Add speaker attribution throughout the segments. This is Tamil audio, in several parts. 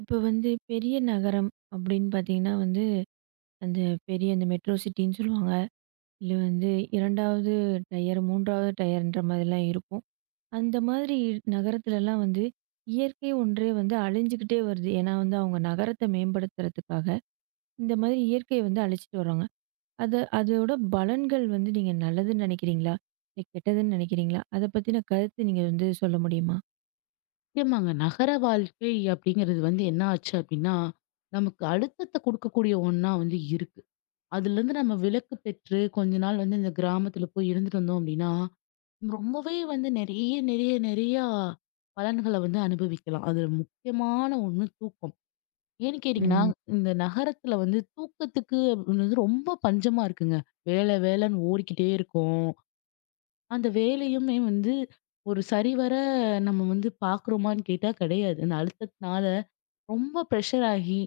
Speaker 1: இப்ப வந்து பெரிய நகரம் அப்படின்னு பார்த்தீங்கன்னா வந்து, அந்த பெரிய அந்த மெட்ரோ சிட்டின்னு சொல்லுவாங்க. இல்ல வந்து 2வது டயர், 3வது டயர்ன்ற மாதிரிலாம் இருக்கும். அந்த மாதிரி நகரத்துலலாம் வந்து இயற்கை ஒன்றே வந்து அழிஞ்சுக்கிட்டே வருது. ஏன்னா வந்து அவங்க நகரத்த மேம்படுத்துறதுக்காக, இந்த மாதிரி இயற்கைய வந்து அழிச்சிட்டு வராங்க. அது அதோட பலன்கள் வந்து நீங்க நல்லதுன்னு நினைக்கிறீங்களா? இல்ல கெட்டதுன்னு நினைக்கிறீங்களா? அத பத்தின கருத்து நீங்க வந்து சொல்ல முடியுமா?
Speaker 2: நிச்சயமாங்க. நகர வாழ்க்கை அப்படிங்கிறது வந்து என்ன ஆச்சு அப்படின்னா, நமக்கு அழுத்தத்த குடுக்கக்கூடிய ஒண்ணா வந்து இருக்கு. அதுலருந்து நம்ம விலக்கு பெற்று கொஞ்ச நாள் வந்து இந்த கிராமத்துல போய் இருந்துட்டு வந்தோம் அப்படின்னா, ரொம்பவே வந்து நெறைய, நெறைய, நெறையா பலன்கள வந்து அனுபவிக்கலாம். அதுல முக்கியமான ஒண்ணு தூக்கம். ஏன்னு கேட்டீங்கன்னா,
Speaker 1: ம்.
Speaker 2: இந்த நகரத்துல வந்து தூக்கத்துக்கு அப்படின்றது ரொம்ப பஞ்சமா இருக்குங்க. வேல வேலன்னு ஓடிக்கிட்டே இருக்கும். அந்த வேலையுமே வந்து ஒரு சரிவர நம்ம வந்து பார்க்குறோமான்னு கேட்டா கிடையாது. அந்த அழுத்தத்தினால ரொம்ப ப்ரெஷர் ஆகி,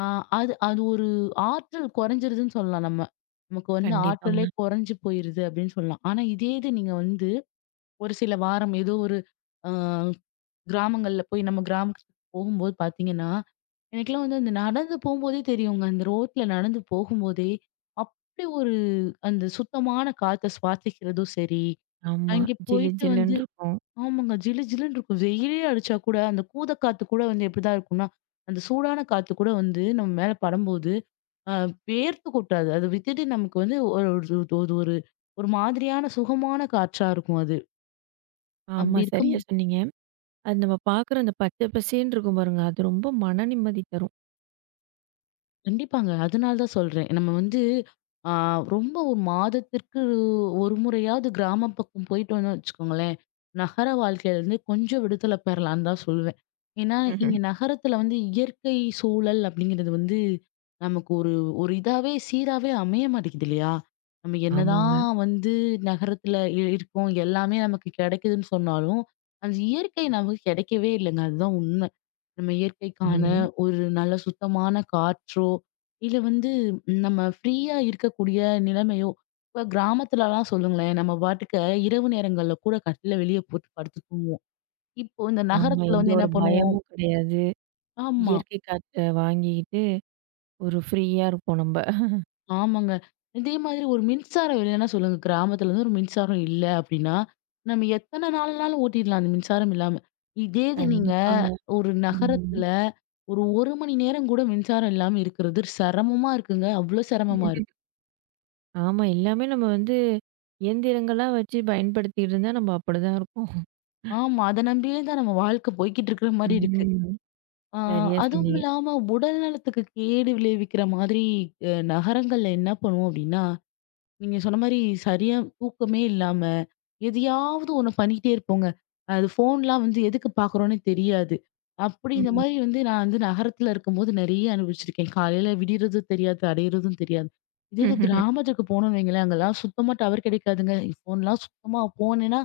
Speaker 2: ஆ அது அது ஒரு ஆற்றல் குறைஞ்சிருதுன்னு சொல்லலாம் நம்ம. நமக்கு வந்து ஆற்றலே
Speaker 1: கண்டிப்பாங்க.
Speaker 2: குறைஞ்சு போயிருது அப்படின்னு சொல்லலாம். ஆனா இதே இது நீங்க வந்து ஒரு சில வாரம் ஏதோ ஒரு அ கிராமங்கள்ல போய் நம்ம கிராமத்துக்கு போகும்போது பார்த்தீங்கன்னா, எனக்கெல்லாம் வந்து அந்த நடந்து போம்போதே தெரியுங்க. அந்த ரோட்ல நடந்து போகும்போதே, அப்படி ஒரு அந்த சுத்தமான காத்த சுவாசிக்கிறதும் சரி,
Speaker 1: ஆமா.
Speaker 2: அங்கே
Speaker 1: ஜிலு
Speaker 2: போயிட்டு வந்து
Speaker 1: ஜிலுன்னு இருக்கும்.
Speaker 2: ஆமாங்க. ஜிலு ஜிலுன்னு இருக்கும். வெயிலே அடிச்சா கூட, அந்த கூத காத்து கூட வந்து எப்படிதான் இருக்கும்னா, அந்த சூடான காத்து கூட வந்து நம்ம மேல படும்போது, அ வேர்த்து கொட்டாது. அது வித்துட்டு நமக்கு வந்து ஒரு ஒரு ஒரு ஒரு ஒரு மாதிரியான சுகமான காற்றா இருக்கும் அது.
Speaker 1: ஆமா.
Speaker 2: அப்படி இருக்கும்.
Speaker 1: சரியா சொன்னீங்க. அது நம்ம பார்க்குற அந்த பச்சை பசேன்னு இருக்கும் பாருங்க. அது ரொம்ப மன நிம்மதி தரும்.
Speaker 2: கண்டிப்பாங்க. அதனால தான் சொல்றேன். நம்ம வந்து ஆ ரொம்ப ஒரு மாதத்திற்கு ஒரு முறையாவது கிராம பக்கம் போயிட்டு வந்தோம்னு வச்சுக்கோங்களேன், நகர வாழ்க்கையிலேருந்து கொஞ்சம் விடுதலை பெறலான்னு தான் சொல்லுவேன். ஏன்னா,
Speaker 1: ம்ஹ்ம்.
Speaker 2: இங்க நகரத்துல வந்து இயற்கை சூழல் அப்படிங்கிறது வந்து நமக்கு ஒரு ஒரு இதாவே சீராவே அமைய மாட்டேங்குது இல்லையா? நம்ம
Speaker 1: ஆமாங்க.
Speaker 2: என்னதான் வந்து நகரத்துல இருக்கோம், எல்லாமே நமக்கு கிடைக்குதுன்னு சொன்னாலும், அந்த இயற்கை நமக்கு கிடைக்கவே இல்லைங்க. அதுதான் உண்மை. நம்ம இயற்கைக்கான
Speaker 1: ம்.
Speaker 2: ஒரு நல்ல சுத்தமான காற்றோ, இல்ல வந்து நம்ம ஃப்ரீயா இருக்கக்கூடிய நிலைமையோ, இப்ப கிராமத்துலலாம் சொல்லுங்களேன், நம்ம பாட்டுக்கு இரவு நேரங்கள்ல கூட கட்டில வெளிய போட்டு படுத்து தூங்குவோம். இப்போ இந்த
Speaker 1: ஆமா.
Speaker 2: நகரத்துல
Speaker 1: எந்த
Speaker 2: வந்து என்ன
Speaker 1: ஒரு
Speaker 2: பண்ணுவோம்?
Speaker 1: பயமும் கிடையாது.
Speaker 2: ஆமா.
Speaker 1: இயற்கை காற்ற வாங்கிக்கிட்டு ஒரு ஃப்ரீயா இருப்போம் நம்ப.
Speaker 2: ஆமாங்க. இதே மாதிரி ஒரு மின்சாரம் இல்லன்னா சொல்லுங்க. கிராமத்துல வந்து ஒரு மின்சாரம் இல்ல அப்படின்னா, நம்ம எத்தன நாள்னாலும் ஓட்டிடலாம் அந்த மின்சாரம் இல்லாம. இதே இது நீங்க
Speaker 1: கண்டிப்பாங்க.
Speaker 2: ஒரு
Speaker 1: ம்.
Speaker 2: நகரத்துல ஒரு 1 மணி நேரம் கூட மின்சாரம் இல்லாம இருக்கிறது சிரமமா இருக்குங்க. அவ்ளோ சிரமமா இருக்கு.
Speaker 1: ஆமா. எல்லாமே நம்ம வந்து இயந்திரங்களா வச்சு பயன்படுத்திக்கிட்டு இருந்தா நம்ம அப்படிதான் இருப்போம்.
Speaker 2: ஆமா. அத நம்பியே தான் நம்ம வாழ்க்கை போய்க்கிட்டு இருக்கிற மாரி இருக்கு.
Speaker 1: ம்.
Speaker 2: ஆ
Speaker 1: சரியா
Speaker 2: அதுவும்
Speaker 1: சொன்னீங்க.
Speaker 2: இல்லாம உடல் நலத்துக்கு கேடு விளைவிக்கிற மாதிரி நகரங்கள்ல என்ன பண்ணுவோம் அப்படின்னா, நீங்க சொன்ன மாரி சரியா தூக்கமே இல்லாம எதையாவது ஒண்ணு பண்ணிட்டே இருப்போங்க. அது ஃபோன்லாம் வந்து எதுக்கு பார்க்குறோன்னே தெரியாது. அப்படி இந்த
Speaker 1: ம்.
Speaker 2: மாரி வந்து நான் வந்து நகரத்துல இருக்கும்போது நெறைய அனுபவிச்சிருக்கேன். காலையில விடியறதும் தெரியாது, அடையறதும் தெரியாது. இதே இது
Speaker 1: ம்ஹும்.
Speaker 2: கிராமத்துக்கு போனோம்னு வைங்களேன், அங்கலாம் சுத்தமா டவர் கிடைக்காதுங்க. ஃபோன்லாம் சுத்தமா போனேன்னா,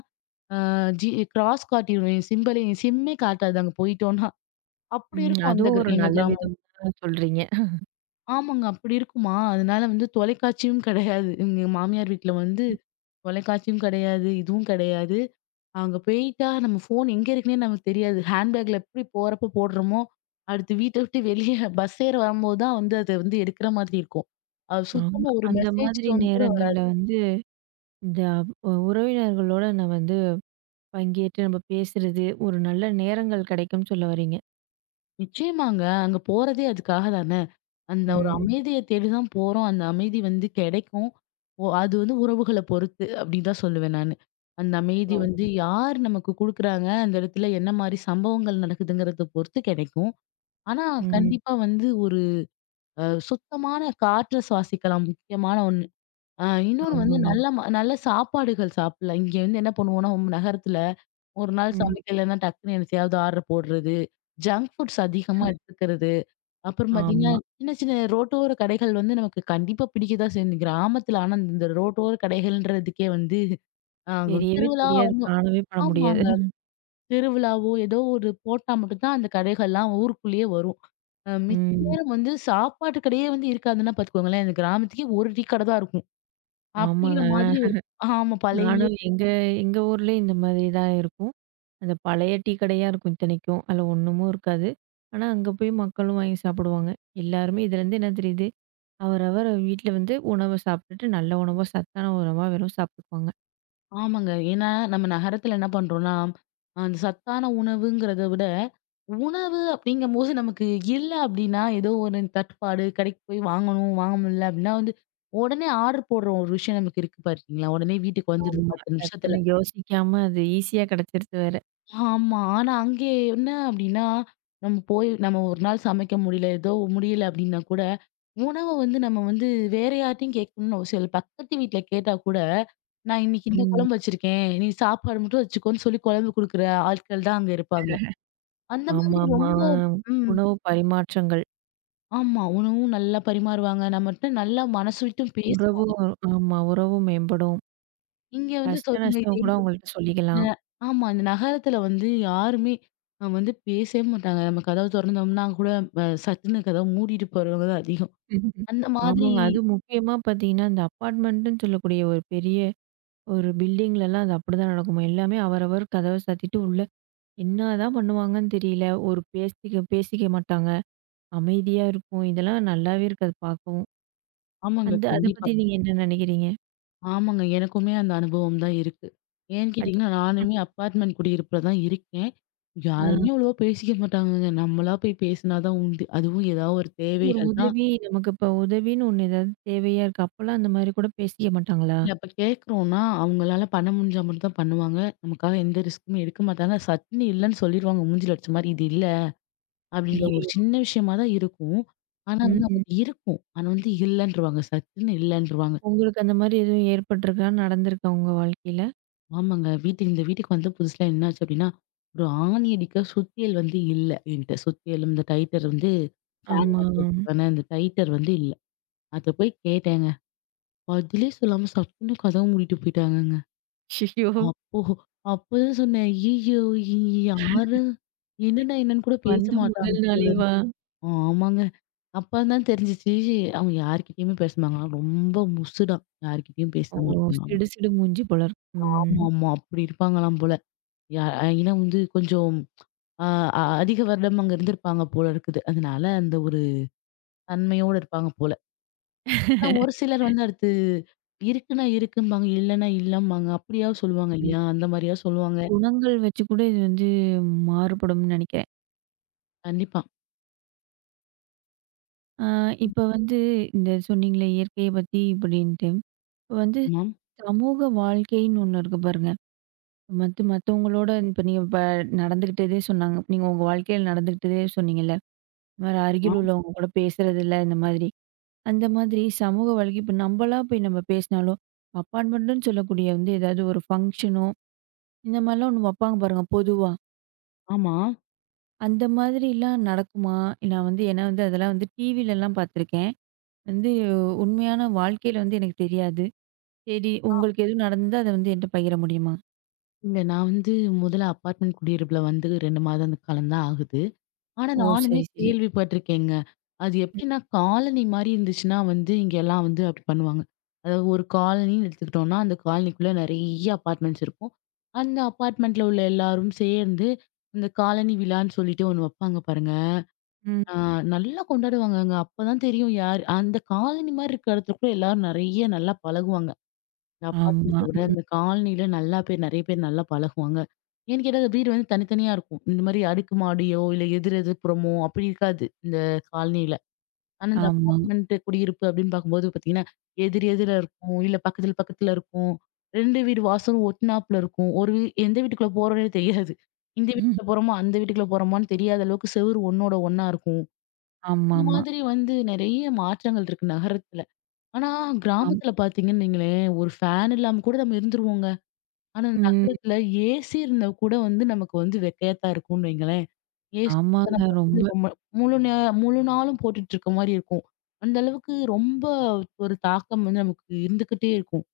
Speaker 2: அ ஜி கிராஸ் காட்டிரும். என் சிம்பலே என் சிம்மே காட்டாது அங்க போயிட்டோம்ன்னா. அப்படி
Speaker 1: ம்.
Speaker 2: இருக்கும் அந்த
Speaker 1: அதுவும் ஒரு
Speaker 2: எங்க
Speaker 1: நல்ல
Speaker 2: கிராமம்.
Speaker 1: விதம் தான் சொல்றீங்க.
Speaker 2: ஆமாங்க அப்படி இருக்குமா, அதனால வந்து தொலைக்காட்சியும் கிடையாது. எங்க மாமியார் வீட்ல வந்து தொலைக்காட்சியும் கிடையாது, இதுவும் கிடையாது. அங்க போயிட்டா நம்ம ஃபோன் எங்க இருக்குன்னே நமக்கு தெரியாது. ஹேண்ட்பேக்ல எப்படி போறப்ப போடுறோமோ, அடுத்து வீட்ட விட்டு வெளியே பஸ் ஏற வரும்போது தான் வந்து அத வந்து எடுக்கிற மாதிரி இருக்கும். அது
Speaker 1: ஆமா.
Speaker 2: சுத்தமா ஒரு
Speaker 1: அந்த
Speaker 2: மெசேஜ்
Speaker 1: மாதிரி
Speaker 2: டோன் கூட
Speaker 1: நேரங்கள்ல
Speaker 2: வராது.
Speaker 1: வந்து இந்த உறவினர்களோட நான் வந்து பங்கேற்று நம்ம பேசுறது, ஒரு நல்ல நேரங்கள் கிடைக்கும்னு சொல்ல வர்றீங்க.
Speaker 2: நிச்சயமாங்க. அங்க போறதே அதுக்காக தானே. அந்த ஒரு
Speaker 1: ம்.
Speaker 2: அமைதிய தேடி தான் போறோம். அந்த அமைதி வந்து கிடைக்கும். ஒ அது வந்து உறவுகள பொறுத்து அப்படின்னு தான் சொல்லுவேன் நானு. அந்த அமைதி
Speaker 1: ஓ.
Speaker 2: வந்து யார் நமக்கு குடுக்குறாங்க, அந்த இடத்துல என்ன மாரி சம்பவங்கள் நடக்குதுங்கிறத பொறுத்து கிடைக்கும். ஆனா
Speaker 1: ம்.
Speaker 2: கண்டிப்பா வந்து ஒரு அ சுத்தமான காற்ற சுவாசிக்கலாம் முக்கியமான ஒண்ணு. இன்னொன்னு வந்து
Speaker 1: ஆமாங்க.
Speaker 2: நல்ல நல்ல சாப்பாடுகள் சாப்பிடலாம். இங்க வந்து என்ன பண்ணுவோம்னா, நகரத்துல ஒரு நாள்
Speaker 1: ம்.
Speaker 2: சமைக்கலன்னா டக்குன்னு என்னத்தையாவது ஆர்டர் போடுறது. ஜங்க் ஃபுட்ஸ் அதிகமா எடுத்துக்கிறது. அப்புறம் பார்த்தீங்கன்னா,
Speaker 1: ஆமா.
Speaker 2: சின்ன சின்ன ரோட்டோர கடைகள் வந்து நமக்கு கண்டிப்பா பிடிக்க தான் செய்யும். கிராமத்துல ஆனா இந்த ரோட்டோர கடைகள்ன்றதுக்கே வந்து அ
Speaker 1: தெரியவே
Speaker 2: திருவிழா
Speaker 1: தெரியாது.
Speaker 2: ஆமா.
Speaker 1: காணவே பண்ண முடியாது.
Speaker 2: ஆமாங்க. திருவிழாவோ ஏதோ ஒரு போட்டா மட்டும் தான் அந்த கடைகள்லாம் ஊருக்குள்ளேயே வரும். மித்த
Speaker 1: ம்.
Speaker 2: நேரம் வந்து சாப்பாட்டு கடையே வந்து இருக்காதுன்னா பார்த்துக்கோங்களேன். இந்த கிராமத்துக்கே ஒரு டீ கடை தான் இருக்கும்.
Speaker 1: ஆமாங்க.
Speaker 2: அப்படிங்கிற மாதிரி ஒரு ஆமா பழைய
Speaker 1: நானும் எங்க எங்க ஊர்லயும் இந்த மாதிரி தான் இருக்கும். அந்த பழைய டீ கடையா இருக்கும் இத்தனைக்கும். அதில ஒண்ணுமும் இருக்காது. ஆனா, அங்க போய் மக்களும் வாங்கி சாப்பிடுவாங்க. எல்லாருமே இதுலேருந்து என்ன தெரியுது? அவரவர் வீட்ல வந்து உணவ சாப்பிட்டுட்டு, நல்ல உணவா, சத்தான உணவா வெறும் சாப்பிட்டுக்குவாங்க.
Speaker 2: ஆமாங்க. ஏன்னா நம்ம நகரத்துல என்ன பண்றோம்னா, அந்த சத்தான உணவுங்கிறத விட, உணவு அப்படிங்கும்போது நமக்கு இல்ல அப்படின்னா, ஏதோ ஒரு தட்டுப்பாடு கடைக்கு போய் வாங்கணும், வாங்க முடியல அப்படின்னா வந்து, உடனே ஆர்டர் போடுற ஒரு விஷயம் நமக்கு இருக்கு பார்த்தீங்களா? உடனே வீட்டுக்கு வந்துடுது
Speaker 1: ஆமா.
Speaker 2: 10 நிமிஷத்துல.
Speaker 1: டக்குன்னு யோசிக்காம அது ஈஸியா கிடைச்சிருது வேற.
Speaker 2: ஆமா. ஆனா அங்கே என்ன அப்டின்னா, நம்ம போய் நம்ம ஒரு நாள் சமைக்க முடியல, ஏதோ முடியல அப்டின்னா கூட, உணவ வந்து நம்ம வந்து வேற யார்ட்டயும் கேட்கணும்னு அவசியம் இல்ல. பக்கத்து வீட்ல கேட்டா கூட, நான் இன்னைக்கு இந்த
Speaker 1: ம்.
Speaker 2: குழம்பு வச்சிருக்கேன். நீ சாப்பாடு மட்டும் வச்சுக்கோன்னு சொல்லி குழம்பு குடுக்குற ஆட்கள் தான் அங்க இருப்பாங்க. அந்த மாதிரி
Speaker 1: ஆமாமா.
Speaker 2: ரொம்ப ம்.
Speaker 1: உணவு பரிமாற்றங்கள்.
Speaker 2: ஆமா. உணவும் நல்லா பரிமாறுவாங்க. நம்மட்ட நல்லா மனசு விட்டும் பேசுவாங்க.
Speaker 1: உறவும் ஆமா. உறவும் மேம்படும்.
Speaker 2: இங்க வந்து
Speaker 1: கஷ்ட
Speaker 2: சொல்லுங்க
Speaker 1: நஷ்டம்
Speaker 2: இதே
Speaker 1: கூட
Speaker 2: இந்த
Speaker 1: அவங்கள்ட்ட சொல்லிக்கலாம்.
Speaker 2: ஆமா. இந்த நகரத்துல வந்து யாருமே வந்து பேசவே மாட்டாங்க. நம்ம கதவு தொறந்தோம்னா கூட சட்டுன்னு கதவ மூடிட்டு போறவங்க தான் அதிகம். அந்த மாதிரி
Speaker 1: ஆமாங்க. அதுவும் முக்கியமா பார்த்தீங்கன்னா, இந்த அப்பார்ட்மெண்ட்டுன்னு சொல்லக்கூடிய ஒரு பெரிய ஒரு பில்டிங்லலாம் அது அப்படிதான் நடக்குமா. எல்லாமே அவரவர் கதவ சாத்திட்டு உள்ள என்னதான் பண்ணுவாங்கன்னு தெரியல. ஒரு பேசிக்க பேசிக்க மாட்டாங்க. அமைதியா இருக்கும். இதெல்லாம் நல்லாவே இருக்காது பார்க்கவும்.
Speaker 2: ஆமாங்க.
Speaker 1: அந்த அத
Speaker 2: கண்டிப்பா.
Speaker 1: பத்தி நீங்க என்ன நினைக்கிறீங்க?
Speaker 2: ஆமாங்க. எனக்குமே அந்த அனுபவம் தான் இருக்கு. ஏன்னு
Speaker 1: அச்
Speaker 2: கேட்டீங்கன்னா, நானுமே அப்பார்ட்மெண்ட் குடியிருப்புல தான் இருக்கேன். யாருமே
Speaker 1: ஆ.
Speaker 2: அவ்வளவா பேசிக்க மாட்டாங்கங்க. நம்மளா போய் பேசினா தான் உண்டு. அதுவும் ஏதாவது ஒரு
Speaker 1: ஒரு
Speaker 2: தேவைகள்னா
Speaker 1: உதவி நமக்கு இப்ப உதவின்னு ஒண்ணு ஏதாவது தேவையா இருக்கு. அப்பலாம் அந்த மாரி கூட பேசிக்க மாட்டாங்களா?
Speaker 2: இல்ல அப்ப கேட்குறோம்னா, அவங்களால பண்ண முடிஞ்சா மட்டும் தான் பண்ணுவாங்க. நமக்காக எந்த ரிஸ்க்குமே எடுக்க மாட்டாங்க. சட்டுன்னு இல்லன்னு சொல்லிருவாங்க மூஞ்சில அடிச்ச மாரி. இது இல்ல. அப்படின்ற ஒரு
Speaker 1: ஐயயோ!
Speaker 2: சின்ன விஷயமா தான் இருக்கும். ஆனா வந்து
Speaker 1: ம்.
Speaker 2: நமக்கு இருக்கும். ஆனா வந்து இல்லன்ருவாங்க. சட்டுன்னு இல்லன்ருவாங்க.
Speaker 1: உங்களுக்கு அந்த மாரி எதுவும் ஏற்பட்டுருக்கா? நடந்திருக்கா உங்க வாழ்க்கையில?
Speaker 2: ஆமாங்க. வீட்டுக்கு இந்த வீட்டுக்கு வந்த புதுசுல என்னாச்சு அப்படின்னா, ஒரு ஆணி அடிக்க சுத்தியல் வந்து இல்ல என்கிட்ட. சுத்தியலும் இந்த டைட்டர் வந்து ஃபேன்
Speaker 1: ஆமா.
Speaker 2: மாட்டுறதுக்கான அந்த டைட்டர் வந்து இல்ல. அத போய் கேட்டேங்க. பதிலே சொல்லாம சட்டுன்னு கதவ மூடிட்டு போயிட்டாங்கங்க.
Speaker 1: ஐயோ!
Speaker 2: அப்போ அப்பதான் சொன்னேன். ஐய்யய்யோ! யாரு என்னன்னா என்னன்னு கூட பேச
Speaker 1: வந்த
Speaker 2: மாட்டாங்க
Speaker 1: முதல்
Speaker 2: போலன்னு.
Speaker 1: நாளேவா?
Speaker 2: ஆமாங்க. அப்பதான் தெரிஞ்சுச்சு, அவங்க யார்கிட்டயுமே பேச மாட்டாங்களாம். ரொம்ப முசுடாம். யார்கிட்டயும் பேச
Speaker 1: ஓ!
Speaker 2: மாட்டாங்களாம்.
Speaker 1: சிடு சிடு மூஞ்சி போல இருக்கு. ம்.
Speaker 2: ஆமா, ஆமா. அப்படி இருப்பாங்களாம் போல. யா ஏன்னா வந்து கொஞ்சம் அ அ அதிக வருடம் அங்க இருந்திருப்பாங்க போல இருக்குது. அதனால அந்த ஒரு தன்மையோட இருப்பாங்க போல. ஆனா ஒரு சிலர் வந்து அடுத்து இருக்குன்னா இருக்கும்பாங்க, இல்லன்னா இல்லம்பாங்க. அப்படியாவது சொல்லுவாங்க
Speaker 1: ம்.
Speaker 2: இல்லையா? அந்த மாரியா சொல்லுவாங்க.
Speaker 1: குணங்கள் வச்சு கூட இது வந்து மாறுபடும்னு நெனைக்கிறேன்.
Speaker 2: கண்டிப்பா.
Speaker 1: ஆ. இப்ப வந்து இந்த சொன்னீங்களே இயற்கைய பத்தி இப்படின்ட்டு. இப்ப வந்து
Speaker 2: ஆமா.
Speaker 1: சமூக வாழ்க்கைன்னு ஒண்ணு இருக்கு பாருங்க. மத்தவங்களோட இப்ப நீங்க நடந்துக்கிட்டதே சொன்னாங்க. நீங்க உங்க வாழ்க்கையில நடந்துக்கிட்டதே சொன்னீங்கல்ல. இந்த மாரி
Speaker 2: ஆ
Speaker 1: அருகில் உள்ளவங்க கூட பேசுறதில்ல, இந்த மாதிரி. அந்த மாதிரி சமூக வாழ்க்கை இப்ப நம்பளா போய் நம்ம பேசினாலும், அப்பார்ட்மெண்ட்டுன்னு சொல்லக்கூடிய வந்து ஏதாவது ஒரு ஃபங்ஷனோ, இந்த மாரிலாம் ஒண்ணு வப்பாங்க பாருங்க பொதுவா.
Speaker 2: ஆமா.
Speaker 1: அந்த மாதிரிலாம் நடக்குமா? நான் வந்து ஏன்னா வந்து அதெல்லாம் வந்து டிவிலலாம் பார்த்துருக்கேன். வந்து உண்மையான வாழ்க்கையில வந்து எனக்கு தெரியாது. சரி உங்களுக்கு எதுவும் நடந்தா அத வந்து என்ட்ட பகிர முடியுமா?
Speaker 2: இல்ல நான் வந்து முதல்ல அபார்ட்மெண்ட் குடியிருப்புல வந்து 2 மாதம் காலம் தான் ஆகுது. ஆனா
Speaker 1: ஓ!
Speaker 2: நானுமே
Speaker 1: சரி, சரி.
Speaker 2: கேள்விப்பட்டிருக்கேங்க. அது எப்படின்னா காலனி மாரி இருந்துச்சுன்னா வந்து இங்கெல்லாம் வந்து அப்படி பண்ணுவாங்க. அதாவது ஒரு காலனின்னு எடுத்துக்கிட்டோம்னா, அந்த காலனிக்குள்ள நெறைய அபார்ட்மெண்ட்ஸ் இருக்கும். அந்த அபார்ட்மெண்ட்ல உள்ள எல்லாரும் சேர்ந்து இந்த காலனி விழான்னு சொல்லிட்டு ஒண்ணு வைப்பாங்க பாருங்க. ஆ
Speaker 1: ம்.
Speaker 2: நல்லா கொண்டாடுவாங்கங்க. அப்பதான் தெரியும் யார் அந்த காலனி மாரி இருக்க இடத்துல கூட எல்லாரும் நெறைய நல்லா பழகுவாங்க. அப்பார்ட்மெண்ட்ட
Speaker 1: ஆமா.
Speaker 2: விட
Speaker 1: ம்.
Speaker 2: இந்த காலனில நல்லா நெறைய பேர் நல்லா பழகுவாங்க. ஏன்னு கேட்டா, அந்த வீடு வந்து தனித்தனியா இருக்கும். இந்த மாரி அடுக்கு மாடியோ, இல்ல எதிர் எதிர்ப்புறமோ அப்படி இருக்காது இந்த காலனில. ஆனா இந்த
Speaker 1: ஆமா.
Speaker 2: அப்பார்ட்மெண்ட் குடியிருப்பு அப்படின்னு பார்க்கும்போது பார்த்தீங்கன்னா, எதிர் எதிரா இருக்கும். இல்ல பக்கத்துல பக்கத்துல இருக்கும். 2 வீடு வாசலும் ஒட்டுனாப்புல இருக்கும். ஒரு வீ எந்த வீட்டுக்குள்ள போறோம்னே தெரியாது. இந்த வீட்டுக்குள்ள போறோமா, அந்த வீட்டுக்குள்ள போறோமான்னு தெரியாத அளவுக்கு செவுரு ஒண்ணோட ஒண்ணா இருக்கும். இந்த
Speaker 1: ஆமாமா.
Speaker 2: மாதிரி வந்து நெறைய மாற்றங்கள் இருக்கு நகரத்துல. ஆனா
Speaker 1: ஆம்.
Speaker 2: கிராமத்துல பார்த்தீங்கன்னு வைங்களேன், ஒரு ஃபேன் இல்லாம கூட நம்ம இருந்துருவோங்க. ஆனா
Speaker 1: ம்.
Speaker 2: நகரத்துல ஏசி இருந்தா கூட வந்து நமக்கு வந்து வெக்கையாத்தான் இருக்கும்னு வைங்களேன். ஏசி கூட
Speaker 1: ஆமாங்க.
Speaker 2: நம்ம வந்து
Speaker 1: ரொம்ப
Speaker 2: ரொம்ப முழு நே முழு நாளும் போட்டுட்டு இருக்க மாரி இருக்கும். அந்த அளவுக்கு ரொம்ப ஒரு தாக்கம் வந்து நமக்கு இருந்துகிட்டே இருக்கும்.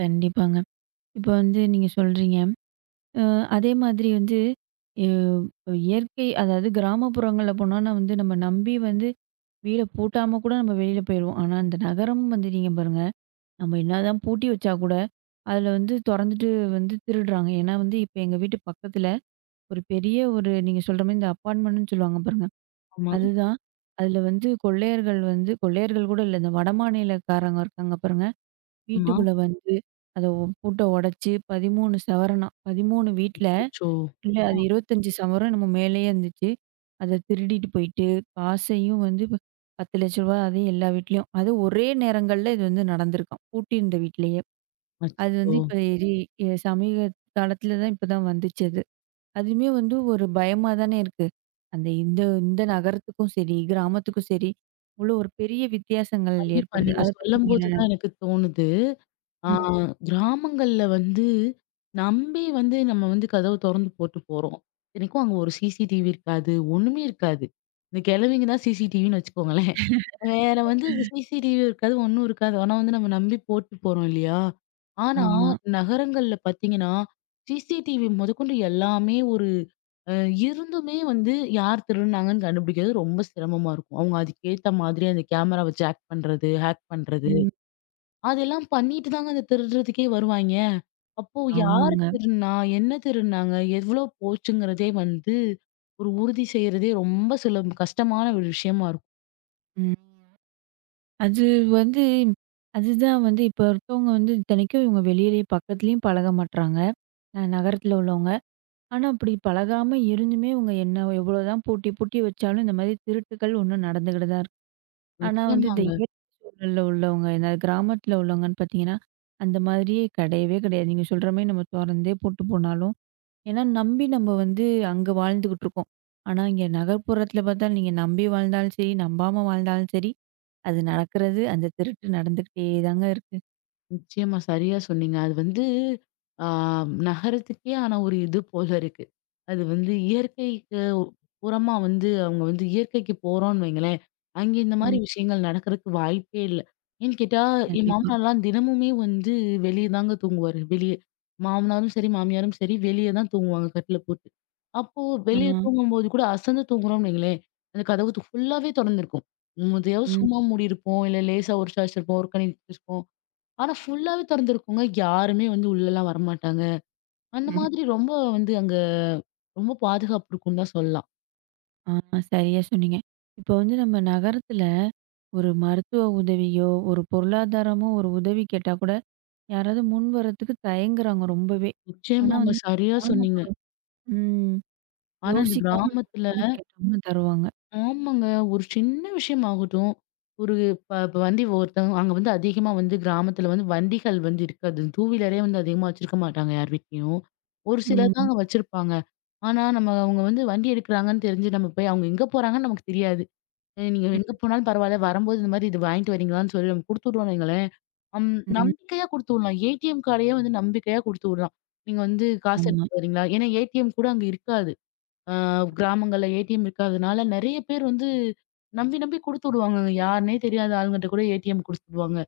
Speaker 1: கண்டிப்பாங்க. இப்ப வந்து நீங்க சொல்றீங்க. அ அதே மாதிரி வந்து இவ் இயற்கை அதாவது கிராமப்புறங்கள்ல போனோம்னா வந்து நம்ம நம்பி வந்து வீட பூட்டாம கூட நம்ம வெளியில போயிருவோம். ஆனா, இந்த நகரம் வந்துட்டீங்க பாருங்க, நம்ம என்னதான் பூட்டி வச்சா கூட, அதுல வந்து தொறந்துட்டு வந்து திருடுறாங்க. ஏன்னா வந்து இப்ப எங்க வீட்டு பக்கத்துல ஒரு பெரிய ஒரு நீங்க சொல்ற மாரி இந்த அப்பார்ட்மெண்ட்ன்னு சொல்லுவாங்க பாருங்க.
Speaker 2: ஆமா,
Speaker 1: அதுதான். அதுல வந்து கொள்ளையர்கள் கூட இல்ல. இந்த வடமாநிலக்காரங்க இருக்காங்க பாருங்க.
Speaker 2: ஆமா.
Speaker 1: வீட்டுக்குள்ள வந்து, அத பூட்ட உடைச்சு 13 சவரனாம். 13 வீட்ல
Speaker 2: அச்சோ!
Speaker 1: இல்ல
Speaker 2: ஆ,
Speaker 1: அது 25 சவரன் என்னமோ மேலேயே இருந்துச்சு. அத திருடிட்டு போயிட்டு, காசையும் வந்து ரூ. 10,00,000 அதையும் எல்லா வீட்லயும். அதுவும் ஒரே நேரங்கள்ல இது வந்து நடந்திருக்காம். பூட்டியிருந்த வீட்லயே. அது
Speaker 2: அச்சச்சோ!
Speaker 1: வந்து இப்ப எரி எ சமீக காலத்துல தான் இப்ப தான் வந்துச்சு அது. அதுவுமே வந்து ஒரு பயமா தானே இருக்கு. அந்த இந்த இந்த நகரத்துக்கும் சரி, கிராமத்துக்கும் சரி, இவ்வளோ ஒரு பெரிய வித்தியாசங்கள்
Speaker 2: கண்டிப்பா.
Speaker 1: ஏற்படுது.
Speaker 2: நீங்க
Speaker 1: அத பத்தி நீங்க என்ன
Speaker 2: சொல்லும்போது தான் எனக்கு தோணுது. ஆ
Speaker 1: ம்.
Speaker 2: கிராமங்கள்ல வந்து நம்பி வந்து நம்ம வந்து கதவு தொறந்து போட்டு போறோம். இத்தனைக்கும் அங்க ஒரு சிசிடிவி இருக்காது. ஒண்ணுமே இருக்காது. இந்த கிழவிங்க தான் சிசிடிவின்னு வச்சுக்கோங்களேன். வேற வந்து சிசிடிவி இருக்காது, ஒண்ணும் இருக்காது. ஆனா வந்து நம்ம நம்பி போட்டு போறோம் இல்லையா? ஆனா
Speaker 1: ஆமா.
Speaker 2: நகரங்கள்ல பார்த்தீங்கன்னா, சிசிடிவி முதற்கொண்டு எல்லாமே ஒரு அ இருந்துமே வந்து யார் திருடுனாங்கன்னு கண்டுபிடிக்கிறது ரொம்ப சிரமமா இருக்கும். அவங்க அதுக்கேத்த மாதிரி அந்த கேமராவ ஜாக் பண்றது, ஹேக் பண்றது,
Speaker 1: ம்.
Speaker 2: அதெல்லாம் பண்ணிட்டு தாங்க அந்த திருடுறதுக்கே வருவாய்ங்க. அப்போ யார்
Speaker 1: ஆமாங்க.
Speaker 2: திருடுனா? என்ன திருடுனாங்க? எவ்வளோ போச்சுங்கிறதே வந்து ஒரு உறுதி செய்றதே ரொம்ப சுலபம் கஷ்டமான ஒரு விஷயமா இருக்கும்.
Speaker 1: ம். அது வந்து அதுதான் வந்து இப்ப ஒருத்தவங்க வந்து இத்தனைக்கும் இவங்க வெளியிலேயே பக்கத்துலயும் பழக மாட்றாங்க. நகரத்துல உள்ளவங்க. ஆனா அப்படி பழகாம இருந்துமே இவங்க என்ன எவ்வளோதான் பூட்டி பூட்டி வச்சாலும் இந்த மாதிரி திருட்டுக்கள் ஒண்ணு நடந்துகிட்டு தான் இருக்கு. ஆனா வந்து இந்த
Speaker 2: நிச்சயமாங்க.
Speaker 1: இயற்கை சூழல்ல உள்ளவங்க, இந்த கிராமத்துல உள்ளவங்கன்னு பார்த்தீங்கன்னா, அந்த மாதிரி கிடையவே கிடையாது. நீங்க சொல்ற மாரி நம்ம தொறந்தே பூட்டு போனாலும், ஏன்னா நம்பி நம்ம வந்து அங்க வாழ்ந்துகிட்டு இருக்கோம். ஆனா இங்க நகர்ப்புறத்துல பார்த்தா நீங்க நம்பி வாழ்ந்தாலும் சரி, நம்பாம வாழ்ந்தாலும் சரி அது நடக்கிறது, அந்த திருட்டு நடந்துகிட்டே தாங்க இருக்கு.
Speaker 2: நிச்சயமா. சரியா சொன்னீங்க. அது வந்து ஆ நகரத்துக்கே ஆனா ஒரு இது போல இருக்கு. அது வந்து இயற்கைக்கு புறமா வந்து அவங்க வந்து இயற்கைக்கு போறோம்ன்னு வைங்களேன், அங்கே இந்த மாரி
Speaker 1: ம்.
Speaker 2: விஷயங்கள் நடக்கிறதுக்கு வாய்ப்பே இல்ல. ஏன்னு கேட்டா, என்
Speaker 1: கண்டிப்பா.
Speaker 2: மாமனார்லாம் தினமுமே வந்து வெளிய தாங்க தூங்குவாரு. வெளிய. மாமனாரும் சரி, மாமியாரும் சரி வெளிய தான் தூங்குவாங்க கட்டில போட்டு. அப்போ
Speaker 1: ஆ.
Speaker 2: வெளிய தூங்கும்போது கூட அசந்து தூங்குறோம்ன்னு வைங்களேன், அந்த கதவு ஃபுல்லாவே தொறந்திருக்கும். ம், எதையாவது
Speaker 1: ம்.
Speaker 2: சும்மா மூடியிருப்போம், இல்ல லேசா ஒரு சாய்ச்சிருப்போம், ஒரு கண்ணி ஆனா ஃபுல்லாவே திறந்திருக்குங்க. யாருமே வந்து உள்ளலாம் வரமாட்டாங்க. அந்த
Speaker 1: ம்.
Speaker 2: மாதிரி ரொம்ப வந்து அங்க ரொம்ப பாதுகாப்பு இருக்குன்னு தான் சொல்லலாம்.
Speaker 1: ஆ. சரியா சொன்னீங்க. இப்ப வந்து நம்ம நகரத்துல ஒரு மருத்துவ உதவியோ, ஒரு பொருளாதாரமோ ஒரு உதவி கேட்டா கூட, யாராவது முன் வரதுக்கு தயங்குறாங்க ரொம்பவே. ஆனா
Speaker 2: நிச்சயமாங்க.
Speaker 1: வந்து
Speaker 2: சரியா சொன்னீங்க.
Speaker 1: கிராமப்புறம் ம்.
Speaker 2: ஆனா இந்த
Speaker 1: யோசிக்காம நமக்கு
Speaker 2: கிராமத்துல
Speaker 1: வந்து கேட்டோம்னா தருவாங்க.
Speaker 2: ஆமாங்க. ஒரு சின்ன விஷயமாகட்டும். ஒரு இப்ப வண்டி ஒருத்தவங்க அங்க வந்து அதிகமா வந்து கிராமத்துல வந்து வண்டிகள் வந்து இருக்காது. டூ வீலரே வந்து அதிகமா வச்சிருக்க மாட்டாங்க யார் வீட்லயும். ஒரு சிலர்
Speaker 1: ம்.
Speaker 2: தாங்க வச்சிருப்பாங்க. ஆனா நம்ம அவங்க வந்து வண்டி எடுக்குறாங்கன்னு தெரிஞ்சு நம்ம போய் அவங்க எங்க போறாங்கன்னு நமக்கு தெரியாது. நீங்க எங்க போனாலும் பரவால்ல. வரும்போது இந்த மாரி இது வாங்கிட்டு வரீங்களான்னு சொல்லி நம்ம குடுத்து விட்டோம்னு வைங்களேன், அம்
Speaker 1: ம்.
Speaker 2: நம்பிக்கையா குடுத்து விடலாம். ஏடிஎம் கார்டையே வந்து நம்பிக்கையா குடுத்து விடலாம். நீங்க வந்து காசு
Speaker 1: ஆமா.
Speaker 2: எடுத்துட்டு வரீங்களா? ஏன்னா ஏடிஎம் கூட அங்க இருக்காது. அ கிராமங்கள்ல ஏடிஎம் இருக்காதனால நெறைய பேர் வந்து நம்பி நம்பி குடுத்து விடுவாங்கங்க. யாருன்னே தெரியாத ஆளுங்கட்ட கூட ஏடிஎம் குடுத்து விடுவாங்க.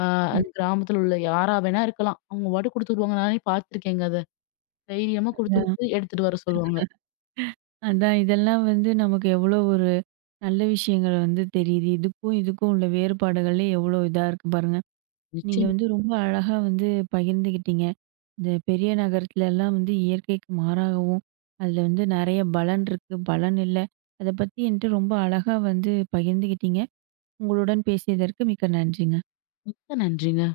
Speaker 2: அ
Speaker 1: ம்.
Speaker 2: அது கிராமத்துல உள்ள யாரா வேணா இருக்கலாம். அவங்க பாட்டுக்கு குடுத்து விடுவாங்க. நானே பார்த்துருக்கேங்க அத. தைரியமா குடுத்து
Speaker 1: அதான்,
Speaker 2: விட்டு எடுத்துட்டு வர சொல்லுவாங்க.
Speaker 1: அதான் இதெல்லாம் வந்து நமக்கு எவ்வளோ ஒரு நல்ல விஷயங்கள் வந்து தெரியுது. இதுக்கும், இதுக்கும் உள்ள வேறுபாடுகள்ல எவ்வளோ இதா இருக்கு பாருங்க. நீங்க
Speaker 2: நிச்சயமா.
Speaker 1: வந்து ரொம்ப அழகா வந்து பகிர்ந்துக்கிட்டீங்க. இந்த பெரிய நகரத்துலலாம் வந்து இயற்கைக்கு மாறாகவும், அதில வந்து நெறைய பலன் இருக்கு, பலன் இல்ல. அத பத்தி என்ட்ட ரொம்ப அழகா வந்து பகிர்ந்துக்கிட்டீங்க. உங்களுடன் பேசியதற்கு மிக்க நன்றிங்க.
Speaker 2: மிக்க நன்றிங்க.